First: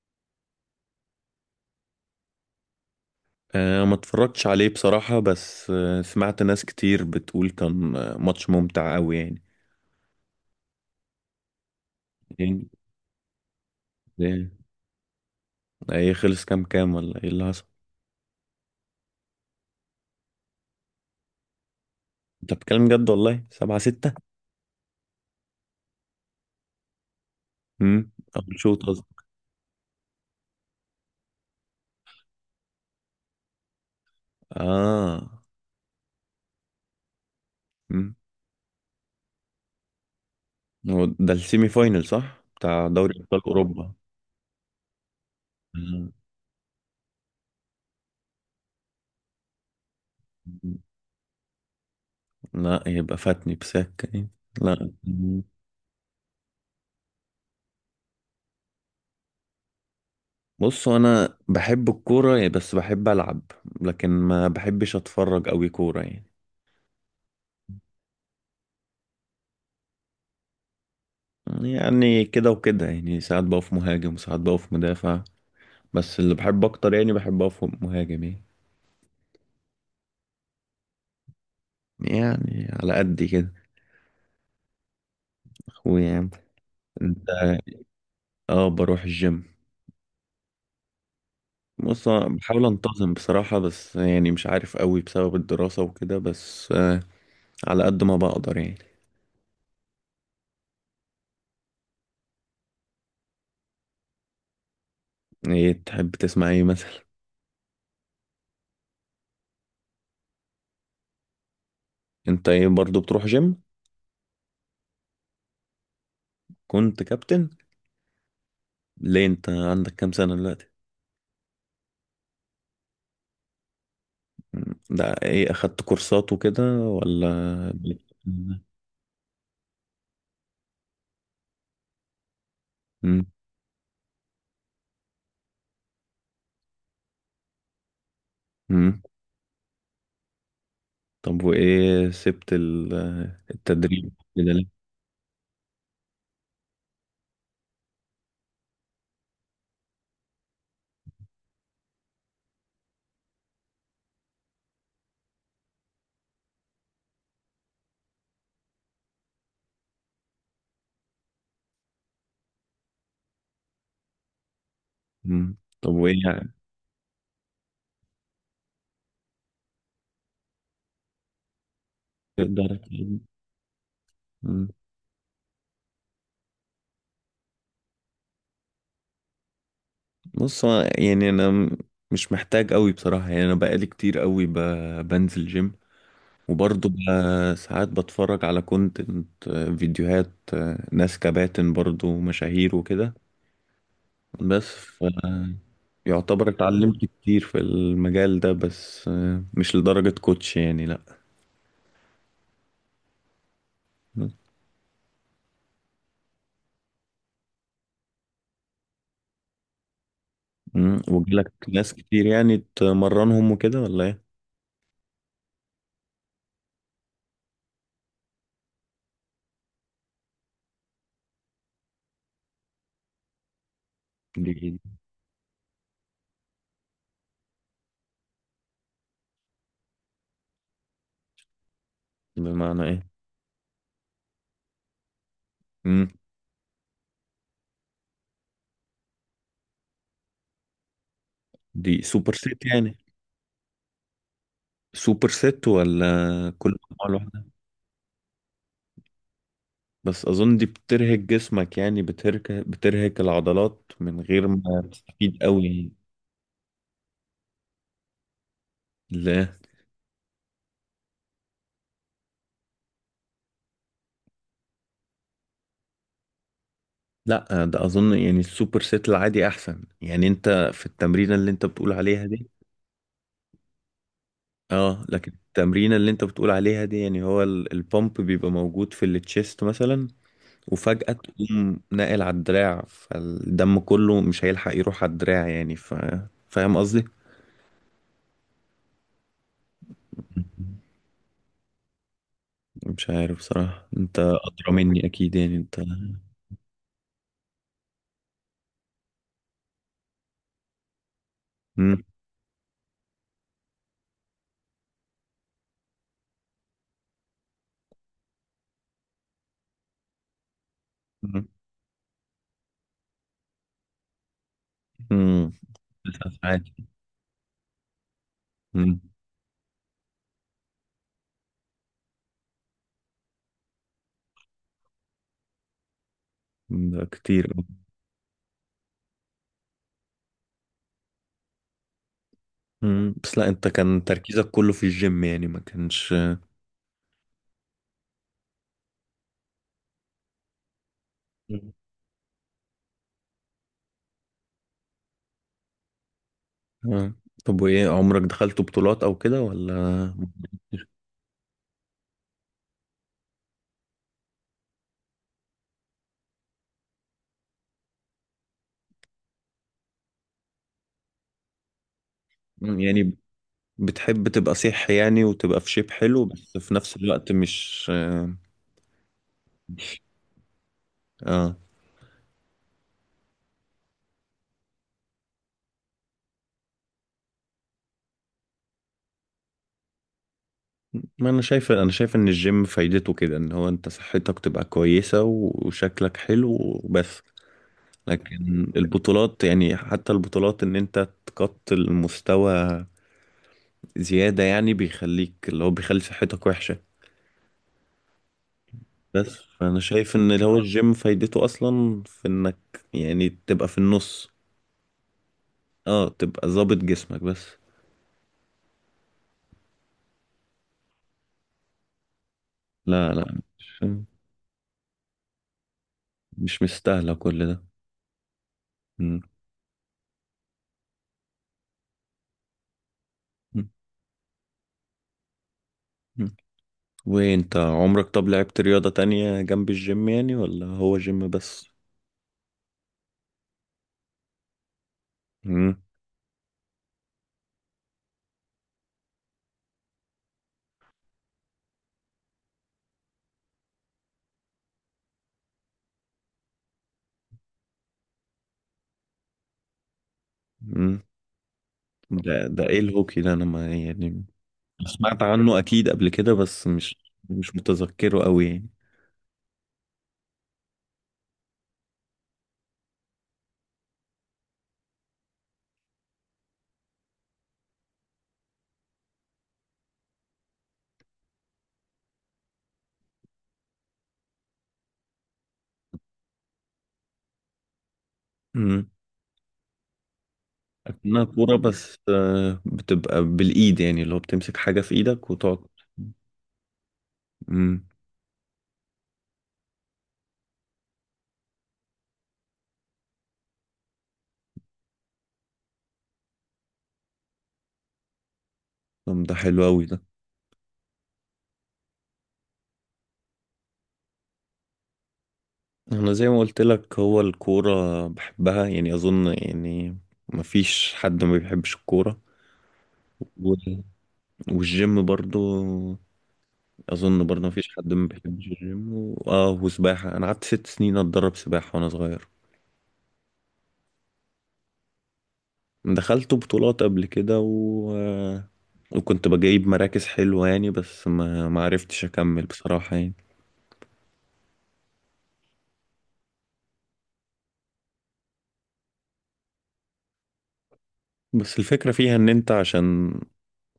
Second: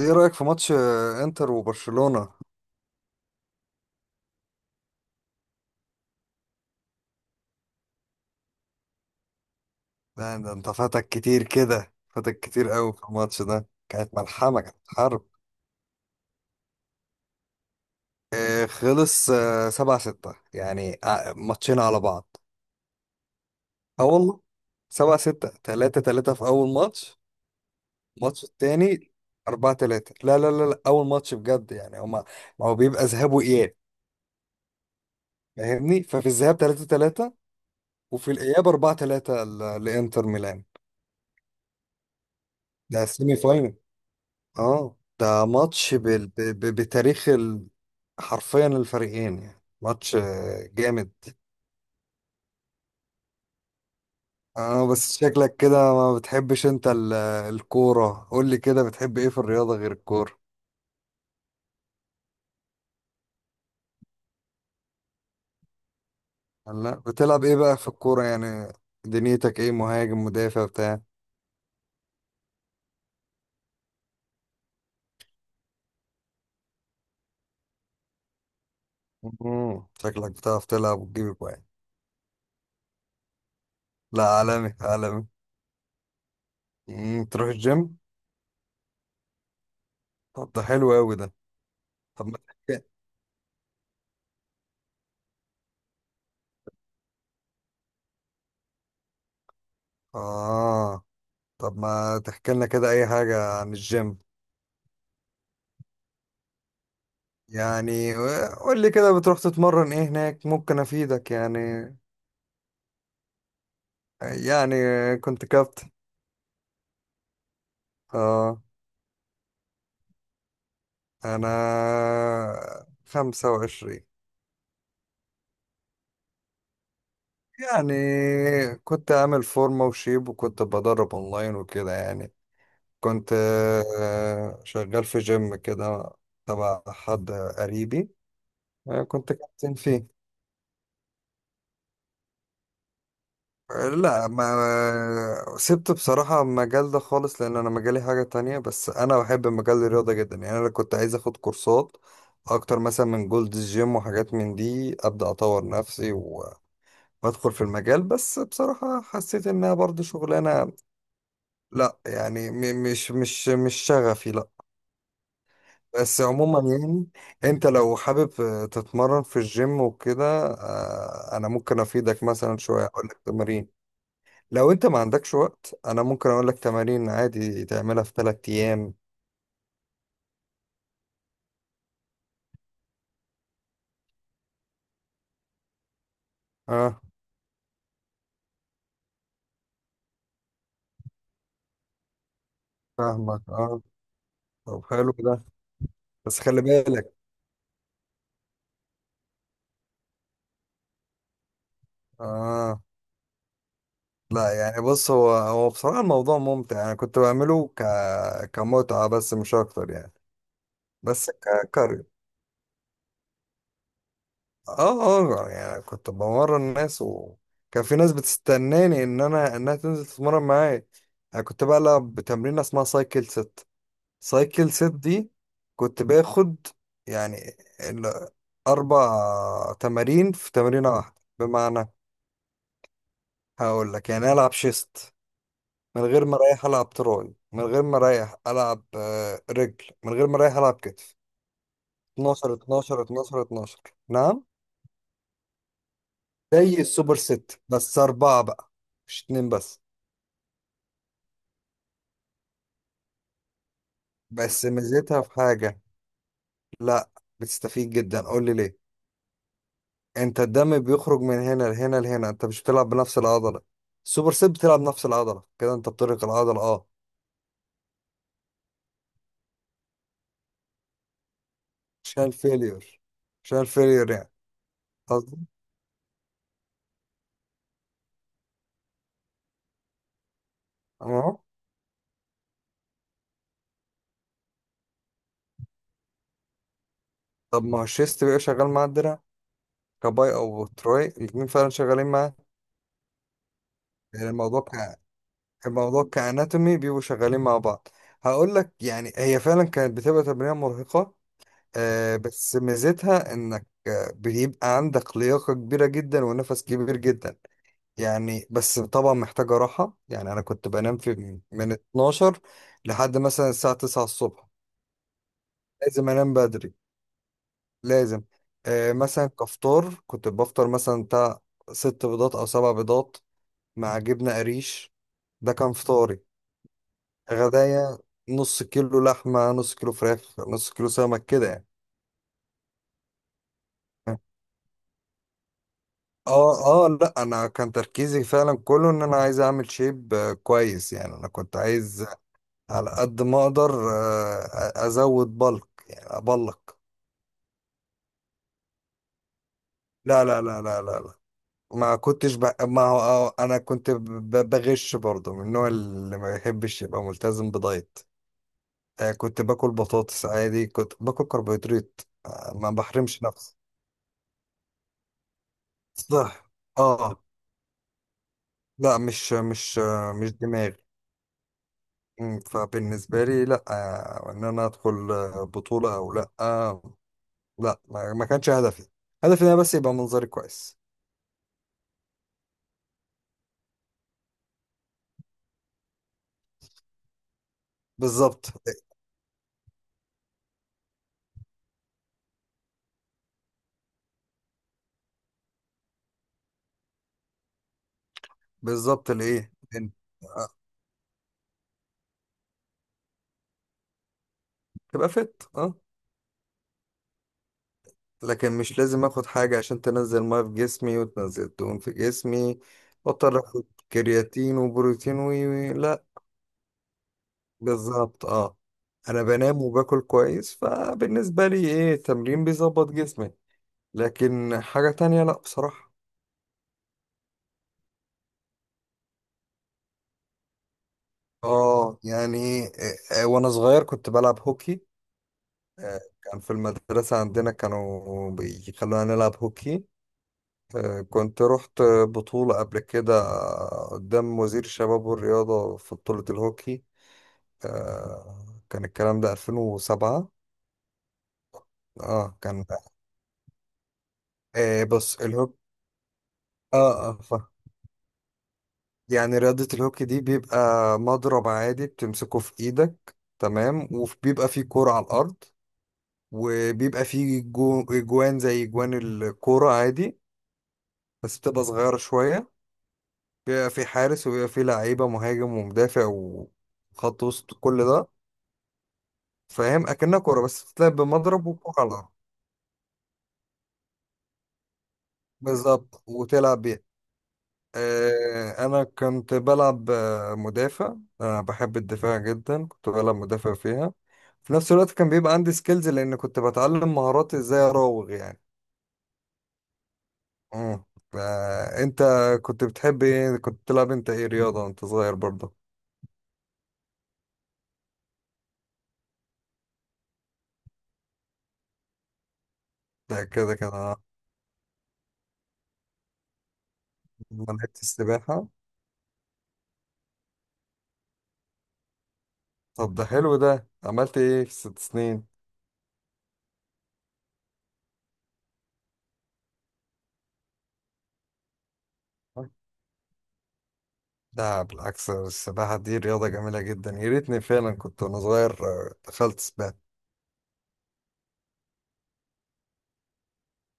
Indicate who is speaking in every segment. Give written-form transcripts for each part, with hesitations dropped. Speaker 1: ايه رأيك في ماتش انتر وبرشلونة؟
Speaker 2: ما اتفرجتش عليه بصراحة بس سمعت ناس كتير بتقول كان ماتش ممتع قوي يعني.
Speaker 1: ده انت فاتك كتير كده، فاتك
Speaker 2: يعني
Speaker 1: كتير قوي في الماتش ده، كانت
Speaker 2: ايه؟
Speaker 1: ملحمة، كانت حرب.
Speaker 2: إيه خلص؟ كام ولا ايه اللي حصل؟
Speaker 1: خلص 7-6 يعني، ماتشين على بعض.
Speaker 2: انت بتتكلم جد والله؟ سبعة
Speaker 1: اه
Speaker 2: ستة
Speaker 1: والله، 7-6، 3-3 في أول ماتش.
Speaker 2: امم
Speaker 1: الماتش
Speaker 2: اول شوط
Speaker 1: التاني
Speaker 2: قصدي.
Speaker 1: 4-3. لا لا لا لا، أول ماتش بجد يعني هما. ما هو بيبقى ذهاب وإياب،
Speaker 2: اه.
Speaker 1: فاهمني؟ ففي الذهاب 3-3
Speaker 2: امم
Speaker 1: وفي الإياب 4-3 لإنتر ميلان.
Speaker 2: هو ده السيمي فاينل صح؟ بتاع
Speaker 1: ده
Speaker 2: دوري
Speaker 1: سيمي
Speaker 2: ابطال
Speaker 1: فاينل.
Speaker 2: اوروبا.
Speaker 1: اه، ده ماتش
Speaker 2: مم.
Speaker 1: بتاريخ حرفيا الفريقين يعني، ماتش جامد.
Speaker 2: لا، يبقى فاتني بسكة يعني.
Speaker 1: اه،
Speaker 2: لا.
Speaker 1: بس
Speaker 2: مم.
Speaker 1: شكلك كده ما بتحبش انت الكورة. قول لي كده، بتحب ايه في الرياضة غير الكورة؟
Speaker 2: بص انا بحب الكورة يعني بس بحب العب. لكن ما بحبش اتفرج قوي كورة يعني.
Speaker 1: لا، بتلعب ايه بقى في الكورة يعني؟ دنيتك ايه، مهاجم، مدافع، بتاع؟
Speaker 2: يعني كده وكده، يعني ساعات بقف مهاجم وساعات بقف مدافع. بس اللي بحب اكتر يعني بحب اقف مهاجم يعني.
Speaker 1: شكلك بتعرف تلعب وتجيب اجوان.
Speaker 2: يعني على قد كده.
Speaker 1: لا، عالمي عالمي.
Speaker 2: اخويا يعني. انت؟
Speaker 1: تروح الجيم؟
Speaker 2: اه، بروح الجيم.
Speaker 1: طب ده حلو قوي ده.
Speaker 2: بص،
Speaker 1: طب
Speaker 2: أنا
Speaker 1: ما
Speaker 2: بحاول
Speaker 1: تحكي.
Speaker 2: انتظم بصراحة بس يعني مش عارف قوي بسبب الدراسة وكده بس على قد ما بقدر يعني.
Speaker 1: اه. طب ما تحكي لنا كده اي حاجة عن الجيم.
Speaker 2: ايه تحب تسمع ايه مثلا؟
Speaker 1: يعني قول لي كده، بتروح تتمرن ايه هناك؟ ممكن افيدك يعني.
Speaker 2: انت ايه برضو بتروح جيم؟
Speaker 1: يعني كنت كابتن.
Speaker 2: كنت كابتن؟
Speaker 1: اه.
Speaker 2: ليه؟ انت عندك كام سنة دلوقتي؟
Speaker 1: انا 25.
Speaker 2: مم. ده ايه، اخدت كورسات وكده ولا؟
Speaker 1: يعني كنت عامل فورمة وشيب، وكنت بدرب اونلاين وكده يعني.
Speaker 2: مم.
Speaker 1: كنت شغال في جيم كده تبع حد قريبي.
Speaker 2: مم.
Speaker 1: كنت كابتن فيه.
Speaker 2: طب وإيه سبت التدريب
Speaker 1: لا، ما
Speaker 2: كده ليه؟
Speaker 1: سبت بصراحة المجال ده خالص، لأن أنا مجالي حاجة تانية، بس أنا بحب مجال الرياضة جدا يعني. أنا كنت عايز أخد كورسات أكتر، مثلا من جولد جيم وحاجات من دي، أبدأ أطور نفسي وأدخل في المجال. بس بصراحة حسيت إنها برضه شغلانة، لا يعني مش شغفي، لا.
Speaker 2: مم. طب وإيه
Speaker 1: بس
Speaker 2: يعني.
Speaker 1: عموما يعني، أنت لو حابب تتمرن في الجيم وكده أنا ممكن أفيدك، مثلا
Speaker 2: تقدر.
Speaker 1: شوية أقول لك تمارين.
Speaker 2: مم.
Speaker 1: لو انت ما عندكش وقت، انا ممكن اقول لك تمارين عادي تعملها في 3 ايام.
Speaker 2: بص هو يعني مش محتاج أوي بصراحة يعني أنا بقالي كتير أوي بنزل جيم. وبرضه
Speaker 1: اه.
Speaker 2: ساعات بتفرج على كونتنت، فيديوهات ناس كباتن برضه مشاهير وكده.
Speaker 1: فاهمك، اه.
Speaker 2: بس
Speaker 1: طب حلو ده. بس
Speaker 2: يعتبر
Speaker 1: خلي
Speaker 2: اتعلمت
Speaker 1: بالك.
Speaker 2: كتير في المجال ده بس مش لدرجة كوتش يعني لأ.
Speaker 1: اه. لا يعني، بص هو بصراحة الموضوع ممتع، انا كنت بعمله كمتعة، بس مش اكتر يعني.
Speaker 2: مم.
Speaker 1: بس
Speaker 2: وجالك ناس
Speaker 1: ككاري.
Speaker 2: كتير يعني تمرنهم وكده ولا ايه؟
Speaker 1: اه. اه يعني كنت بمرن الناس، وكان في ناس بتستناني ان انها تنزل تتمرن معايا. انا كنت بلعب بتمرين اسمها سايكل ست، سايكل
Speaker 2: دي.
Speaker 1: سيت دي. كنت باخد يعني أربع تمارين في تمرينة واحدة. بمعنى
Speaker 2: بمعنى ايه؟
Speaker 1: هقول لك، يعني ألعب شيست، من
Speaker 2: مم.
Speaker 1: غير ما أريح ألعب تراي، من غير ما أريح ألعب رجل، من غير ما أريح ألعب كتف.
Speaker 2: دي سوبر
Speaker 1: 12
Speaker 2: سيت يعني؟
Speaker 1: 12 12 12. نعم.
Speaker 2: سوبر سيت ولا... كل
Speaker 1: زي
Speaker 2: عضلة
Speaker 1: السوبر
Speaker 2: واحدة.
Speaker 1: ست بس أربعة بقى، مش اتنين بس.
Speaker 2: بس أظن دي بترهق جسمك، يعني بترهق العضلات من غير
Speaker 1: بس
Speaker 2: ما
Speaker 1: ميزتها في
Speaker 2: تستفيد قوي
Speaker 1: حاجة.
Speaker 2: يعني.
Speaker 1: لا، بتستفيد جدا، قول لي ليه.
Speaker 2: لا،
Speaker 1: انت الدم بيخرج من هنا لهنا لهنا، انت مش بتلعب بنفس العضله. السوبر سيت بتلعب نفس العضله، كده انت بترهق العضله، اه.
Speaker 2: لا، ده أظن يعني السوبر سيت العادي أحسن، يعني أنت في التمرينة اللي أنت بتقول
Speaker 1: عشان
Speaker 2: عليها دي.
Speaker 1: الفيلير، عشان الفيلير يعني.
Speaker 2: اه، لكن
Speaker 1: قصدي،
Speaker 2: التمرينة اللي أنت بتقول عليها دي يعني هو البامب بيبقى موجود في التشيست مثلا. وفجأة
Speaker 1: اهو.
Speaker 2: تقوم ناقل على الدراع، فالدم كله مش هيلحق يروح على الدراع يعني فاهم قصدي؟
Speaker 1: طب ما هو الشيست بيبقى شغال مع الدراع، كباي او تراي الاتنين فعلا شغالين مع.
Speaker 2: مش عارف بصراحة، انت
Speaker 1: يعني الموضوع
Speaker 2: أدرى مني أكيد يعني انت.
Speaker 1: الموضوع كاناتومي بيبقوا شغالين مع بعض. هقول لك، يعني هي فعلا كانت بتبقى تمرينه مرهقه.
Speaker 2: مم.
Speaker 1: آه، بس ميزتها انك بيبقى عندك لياقه كبيره جدا ونفس كبير جدا يعني. بس طبعا محتاجة راحة يعني. أنا كنت بنام في
Speaker 2: مم.
Speaker 1: من 12 لحد مثلا الساعة 9 الصبح.
Speaker 2: مم.
Speaker 1: لازم
Speaker 2: تسع
Speaker 1: أنام
Speaker 2: ساعات
Speaker 1: بدري، لازم. آه،
Speaker 2: مم.
Speaker 1: مثلا كفطار كنت بفطر، مثلا بتاع ست بيضات أو سبع بيضات مع جبنة قريش. ده كان فطاري.
Speaker 2: ده كتير.
Speaker 1: غدايا، نص كيلو لحمة، نص كيلو فراخ، نص كيلو سمك كده يعني.
Speaker 2: مم. بس لا، انت كان تركيزك كله في الجيم يعني، ما كانش.
Speaker 1: اه اه، لا، انا كان تركيزي فعلا كله ان انا عايز اعمل شيب كويس يعني. انا كنت
Speaker 2: مم.
Speaker 1: عايز على قد ما اقدر ازود بلك، يعني ابلك.
Speaker 2: آه. طب وايه عمرك دخلت بطولات أو كده ولا؟
Speaker 1: لا لا لا لا لا لا، ما كنتش ما هو انا كنت بغش برضه من النوع اللي ما يحبش يبقى ملتزم بدايت. كنت باكل بطاطس عادي، كنت باكل كربوهيدرات، ما
Speaker 2: مم. يعني
Speaker 1: بحرمش نفسي.
Speaker 2: بتحب تبقى صح، يعني وتبقى في شيب حلو
Speaker 1: صح.
Speaker 2: بس في نفس
Speaker 1: اه.
Speaker 2: الوقت مش...
Speaker 1: لا، مش دماغي.
Speaker 2: اه،
Speaker 1: فبالنسبة لي، لا ان انا ادخل بطولة او لا لا، ما كانش هدفي. هدفي ان انا بس يبقى منظري كويس.
Speaker 2: ما انا شايف، انا شايف ان الجيم فايدته كده، ان هو انت صحتك تبقى كويسة وشكلك حلو وبس.
Speaker 1: بالظبط.
Speaker 2: لكن البطولات يعني حتى البطولات ان انت تقط المستوى زيادة، يعني بيخليك، اللي هو بيخلي صحتك وحشة.
Speaker 1: بالظبط
Speaker 2: بس
Speaker 1: لإيه؟
Speaker 2: فانا شايف ان اللي
Speaker 1: آه،
Speaker 2: هو الجيم فايدته اصلا في انك يعني تبقى في النص.
Speaker 1: تبقى فت، اه.
Speaker 2: اه، تبقى ظابط جسمك بس.
Speaker 1: لكن مش لازم اخد حاجة عشان تنزل مية في جسمي وتنزل دهون في جسمي،
Speaker 2: لا، لا،
Speaker 1: واضطر اخد
Speaker 2: مش
Speaker 1: كرياتين وبروتين وي، وي لا.
Speaker 2: مش مستاهلة كل ده.
Speaker 1: بالظبط، اه.
Speaker 2: م.
Speaker 1: انا بنام وباكل كويس، فبالنسبة لي ايه، التمرين بيظبط جسمي. لكن حاجة تانية، لا بصراحة.
Speaker 2: م. وانت عمرك طب لعبت رياضة تانية جنب الجيم يعني، ولا هو جيم بس؟
Speaker 1: اه يعني وانا صغير كنت بلعب هوكي.
Speaker 2: مم.
Speaker 1: كان في المدرسة عندنا، كانوا بيخلونا نلعب هوكي. كنت رحت بطولة قبل كده قدام وزير الشباب والرياضة في بطولة الهوكي. كان الكلام ده 2007.
Speaker 2: مم.
Speaker 1: اه
Speaker 2: ده
Speaker 1: كان،
Speaker 2: ده ايه الهوكي ده، انا ما يعني
Speaker 1: بص
Speaker 2: سمعت
Speaker 1: الهوكي.
Speaker 2: عنه اكيد قبل كده بس
Speaker 1: اه
Speaker 2: مش
Speaker 1: اه،
Speaker 2: مش متذكره قوي يعني.
Speaker 1: يعني رياضة الهوكي دي بيبقى مضرب عادي بتمسكه في ايدك تمام، وبيبقى فيه كورة على الأرض، وبيبقى فيه جوان زي جوان الكورة عادي بس بتبقى صغيرة شوية. بيبقى فيه حارس، وبيبقى فيه لعيبة، مهاجم ومدافع وخط وسط، كل ده.
Speaker 2: مم.
Speaker 1: فاهم، اكنها كوره بس بتلعب
Speaker 2: اكنها
Speaker 1: بمضرب
Speaker 2: كورة
Speaker 1: وكوره على
Speaker 2: بس
Speaker 1: الارض.
Speaker 2: بتبقى بالايد، يعني اللي هو بتمسك حاجة في ايدك وتقعد.
Speaker 1: بالظبط وتلعب بيها.
Speaker 2: مم.
Speaker 1: انا كنت بلعب مدافع. انا بحب الدفاع جدا، كنت بلعب مدافع فيها. في نفس الوقت كان بيبقى عندي سكيلز، لان كنت بتعلم مهارات ازاي اراوغ يعني.
Speaker 2: طب ده حلو قوي ده.
Speaker 1: امم. انت كنت بتحب ايه؟ كنت بتلعب انت ايه رياضه وانت صغير برضه؟
Speaker 2: انا زي ما قلت لك هو الكورة بحبها يعني، اظن يعني مفيش حد ما بيحبش الكورة.
Speaker 1: ده كده كده
Speaker 2: و-
Speaker 1: أنا.
Speaker 2: والجيم برضو اظن برضه مفيش
Speaker 1: لعبت
Speaker 2: حد ما بيحبش
Speaker 1: السباحه.
Speaker 2: الجيم اه، وسباحه انا قعدت 6 سنين اتدرب سباحه وانا صغير.
Speaker 1: طب ده حلو ده، عملت ايه في 6 سنين؟
Speaker 2: دخلت بطولات قبل كده و... آه، وكنت بجيب مراكز حلوه يعني بس ما عرفتش اكمل بصراحه يعني.
Speaker 1: لا بالعكس، السباحة دي رياضة جميلة جدا، يا ريتني فعلا كنت وأنا صغير دخلت سباحة.
Speaker 2: بس الفكره فيها ان انت عشان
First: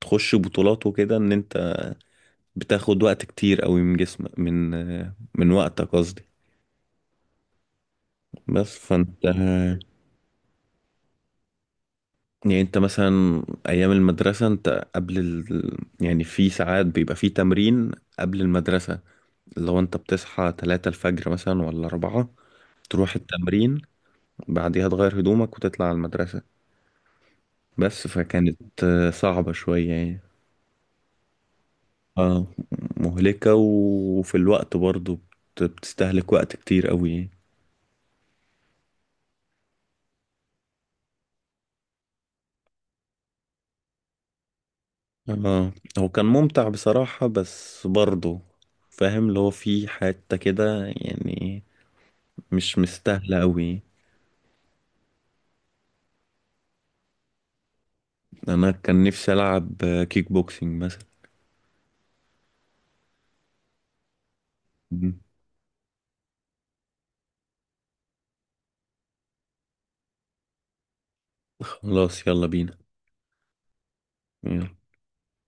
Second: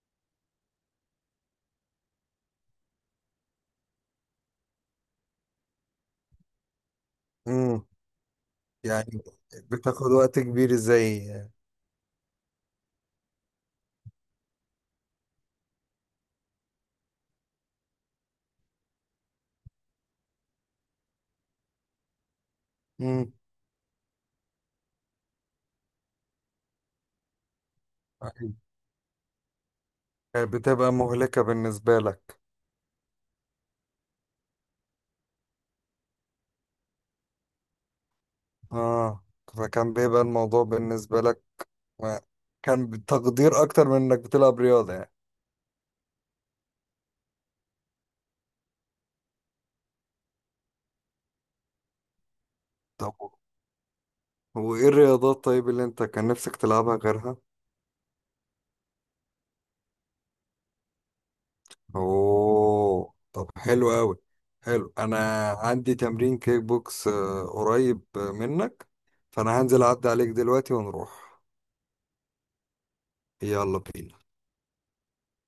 Speaker 2: تخش بطولات وكده، ان انت بتاخد وقت كتير قوي من جسمك، من وقتك قصدي.
Speaker 1: امم.
Speaker 2: بس
Speaker 1: يعني
Speaker 2: فانت
Speaker 1: بتاخد وقت كبير ازاي؟
Speaker 2: يعني انت مثلا ايام المدرسه، انت يعني في ساعات بيبقى في تمرين قبل المدرسه. لو انت بتصحى 3 الفجر مثلا ولا 4 تروح
Speaker 1: امم.
Speaker 2: التمرين. بعديها تغير هدومك وتطلع على المدرسة بس فكانت صعبة شوية يعني.
Speaker 1: بتبقى مهلكة بالنسبة لك.
Speaker 2: اه، مهلكة وفي الوقت برضو بتستهلك وقت كتير قوي يعني.
Speaker 1: اه. فكان بيبقى الموضوع بالنسبة لك، ما- كان بتقدير أكتر من إنك بتلعب رياضة يعني.
Speaker 2: اه، هو كان ممتع بصراحة بس برضو فاهم اللي هو في حتة كده يعني مش
Speaker 1: طب
Speaker 2: مستاهلة قوي.
Speaker 1: وإيه الرياضات طيب اللي أنت كان نفسك تلعبها غيرها؟
Speaker 2: انا كان نفسي العب كيك بوكسينج مثلا.
Speaker 1: اوه، طب حلو قوي. حلو، انا
Speaker 2: مم.
Speaker 1: عندي تمرين كيك بوكس قريب منك، فانا هنزل اعدي عليك دلوقتي ونروح.
Speaker 2: خلاص، يلا بينا.
Speaker 1: يلا بينا.
Speaker 2: يلا.